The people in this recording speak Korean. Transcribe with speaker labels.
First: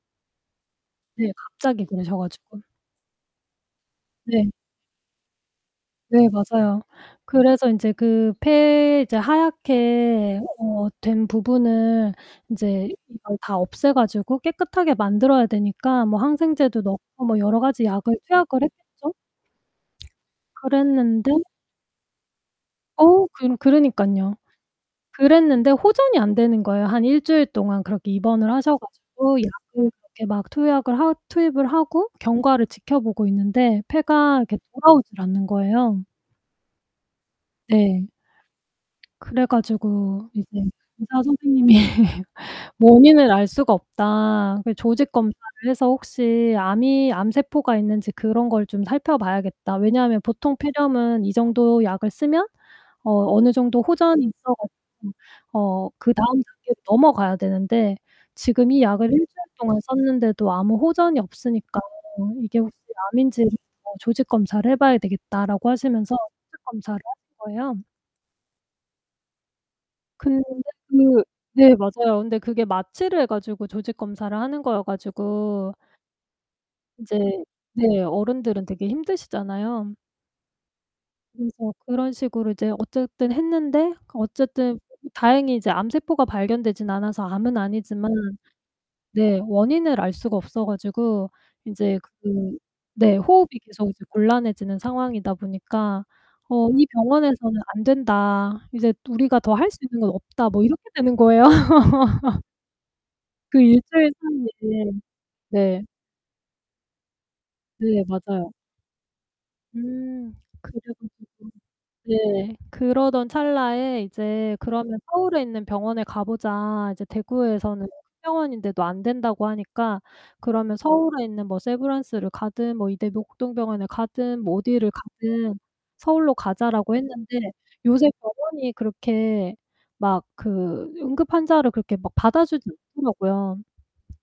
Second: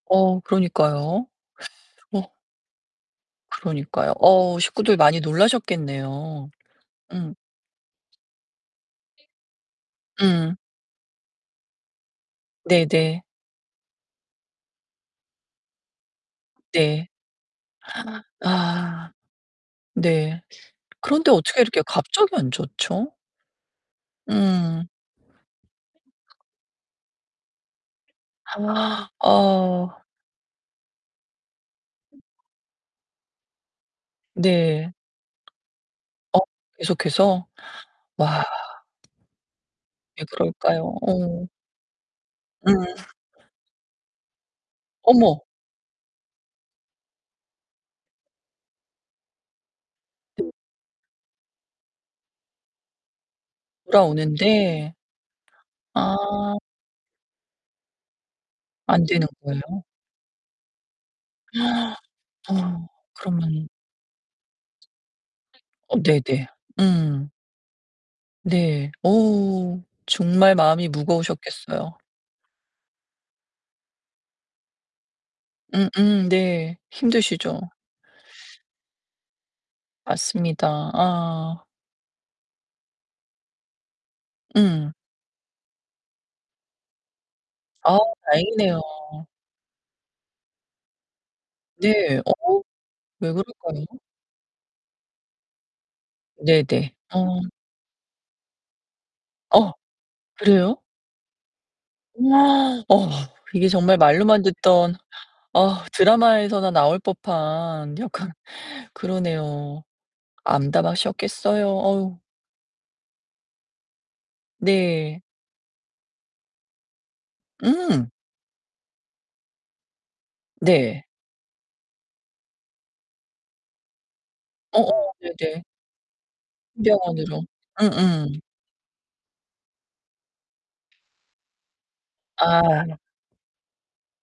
Speaker 1: 어 그러니까요.
Speaker 2: 네 갑자기 그러셔
Speaker 1: 어.
Speaker 2: 가지고.
Speaker 1: 그러니까요.
Speaker 2: 네.
Speaker 1: 어 식구들 많이
Speaker 2: 네
Speaker 1: 놀라셨겠네요.
Speaker 2: 맞아요.
Speaker 1: 음.
Speaker 2: 그래서 인제 그 폐 이제 하얗게
Speaker 1: 음.
Speaker 2: 어 된 부분을 인제
Speaker 1: 네네.
Speaker 2: 이걸 다 없애 가지고 깨끗하게 만들어야 되니까 뭐 항생제도
Speaker 1: 네.
Speaker 2: 넣고 뭐 여러 가지 약을 투약을
Speaker 1: 아.
Speaker 2: 했겠죠?
Speaker 1: 네. 그런데
Speaker 2: 그랬는데
Speaker 1: 어떻게 이렇게 갑자기 안 좋죠?
Speaker 2: 어 그러 그러니깐요.
Speaker 1: 음.
Speaker 2: 그랬는데 호전이 안 되는 거예요. 한 1 주일 동안 그렇게 입원을 하셔 가지고 약을
Speaker 1: 어.
Speaker 2: 그렇게 막 투약을 하 투입을 하고 경과를 지켜보고 있는데 폐가 이렇게
Speaker 1: 네.
Speaker 2: 돌아오질 않는 거예요.
Speaker 1: 어 계속해서?
Speaker 2: 네.
Speaker 1: 와.
Speaker 2: 그래
Speaker 1: 왜
Speaker 2: 가지고 이제
Speaker 1: 그럴까요?
Speaker 2: 의사
Speaker 1: 어.
Speaker 2: 선생님이
Speaker 1: 음.
Speaker 2: "원인을 알 수가 없다. 그 조직 검사를
Speaker 1: 어머.
Speaker 2: 해서 혹시 암이 암세포가 있는지 그런 걸 좀 살펴봐야겠다. 왜냐하면 보통 폐렴은 이 정도 약을 쓰면 어 어느 정도 호전이 있어
Speaker 1: 돌아오는데.
Speaker 2: 가지고 어
Speaker 1: 아.
Speaker 2: 그다음 단계로 넘어가야 되는데 지금 이
Speaker 1: 안
Speaker 2: 약을 1
Speaker 1: 되는
Speaker 2: 주일 동안
Speaker 1: 거예요?
Speaker 2: 썼는데도 아무 호전이 없으니까 이게 혹시
Speaker 1: 어
Speaker 2: 암인지
Speaker 1: 그러면
Speaker 2: 조직 검사를 해봐야 되겠다."라고
Speaker 1: 어
Speaker 2: 하시면서
Speaker 1: 네네.
Speaker 2: 조직 검사를
Speaker 1: 음.
Speaker 2: 하신 거예요.
Speaker 1: 네. 어우.
Speaker 2: 그런데
Speaker 1: 정말 마음이
Speaker 2: 그 네
Speaker 1: 무거우셨겠어요.
Speaker 2: 맞아요. 근데 그게 마취를 해 가지고 조직 검사를 하는 거여 가지고
Speaker 1: 음음 네.
Speaker 2: 이제
Speaker 1: 힘드시죠.
Speaker 2: 네 어른들은 되게 힘드시잖아요.
Speaker 1: 맞습니다. 아.
Speaker 2: 그래서 그런 식으로 이제 어쨌든 했는데 어쨌든
Speaker 1: 음.
Speaker 2: 너무 다행히 이제 암세포가 발견되지는 않아서 암은
Speaker 1: 아
Speaker 2: 아니지만
Speaker 1: 다행이네요.
Speaker 2: 네 원인을 알 수가 없어 가지고 인제
Speaker 1: 네. 어
Speaker 2: 그 네
Speaker 1: 왜
Speaker 2: 호흡이
Speaker 1: 그럴까요?
Speaker 2: 계속 이제 곤란해지는 상황이다 보니까 "어 이
Speaker 1: 네네. 어.
Speaker 2: 병원에서는 안 된다. 이제 우리가 더 할
Speaker 1: 어
Speaker 2: 수 있는 건 없다." 뭐
Speaker 1: 그래요?
Speaker 2: 이렇게 되는 거예요.
Speaker 1: 어
Speaker 2: 그
Speaker 1: 이게
Speaker 2: 1
Speaker 1: 정말
Speaker 2: 주일
Speaker 1: 말로만
Speaker 2: 사이에.
Speaker 1: 듣던
Speaker 2: 네.
Speaker 1: 어 드라마에서나 나올 법한
Speaker 2: 네
Speaker 1: 약간
Speaker 2: 맞아요.
Speaker 1: 그러네요.
Speaker 2: 음. 그래 가지고
Speaker 1: 암담하셨겠어요. 어우.
Speaker 2: 네. 그러던 찰나에 이제 "그러면
Speaker 1: 네.
Speaker 2: 서울에 있는 병원에 가보자. 이제 대구에서는 큰
Speaker 1: 음.
Speaker 2: 병원인데도 안 된다고 하니까 그러면
Speaker 1: 네.
Speaker 2: 서울에 있는 뭐 세브란스를 가든, 뭐 이대 목동 병원을 가든, 뭐 어디를
Speaker 1: 어어
Speaker 2: 가든
Speaker 1: 네네.
Speaker 2: 서울로
Speaker 1: 큰
Speaker 2: 가자."라고 했는데
Speaker 1: 병원으로.
Speaker 2: 요새
Speaker 1: 음음.
Speaker 2: 병원이 그렇게 막 그 응급환자를 그렇게 막 받아주지
Speaker 1: 아.
Speaker 2: 않더라고요.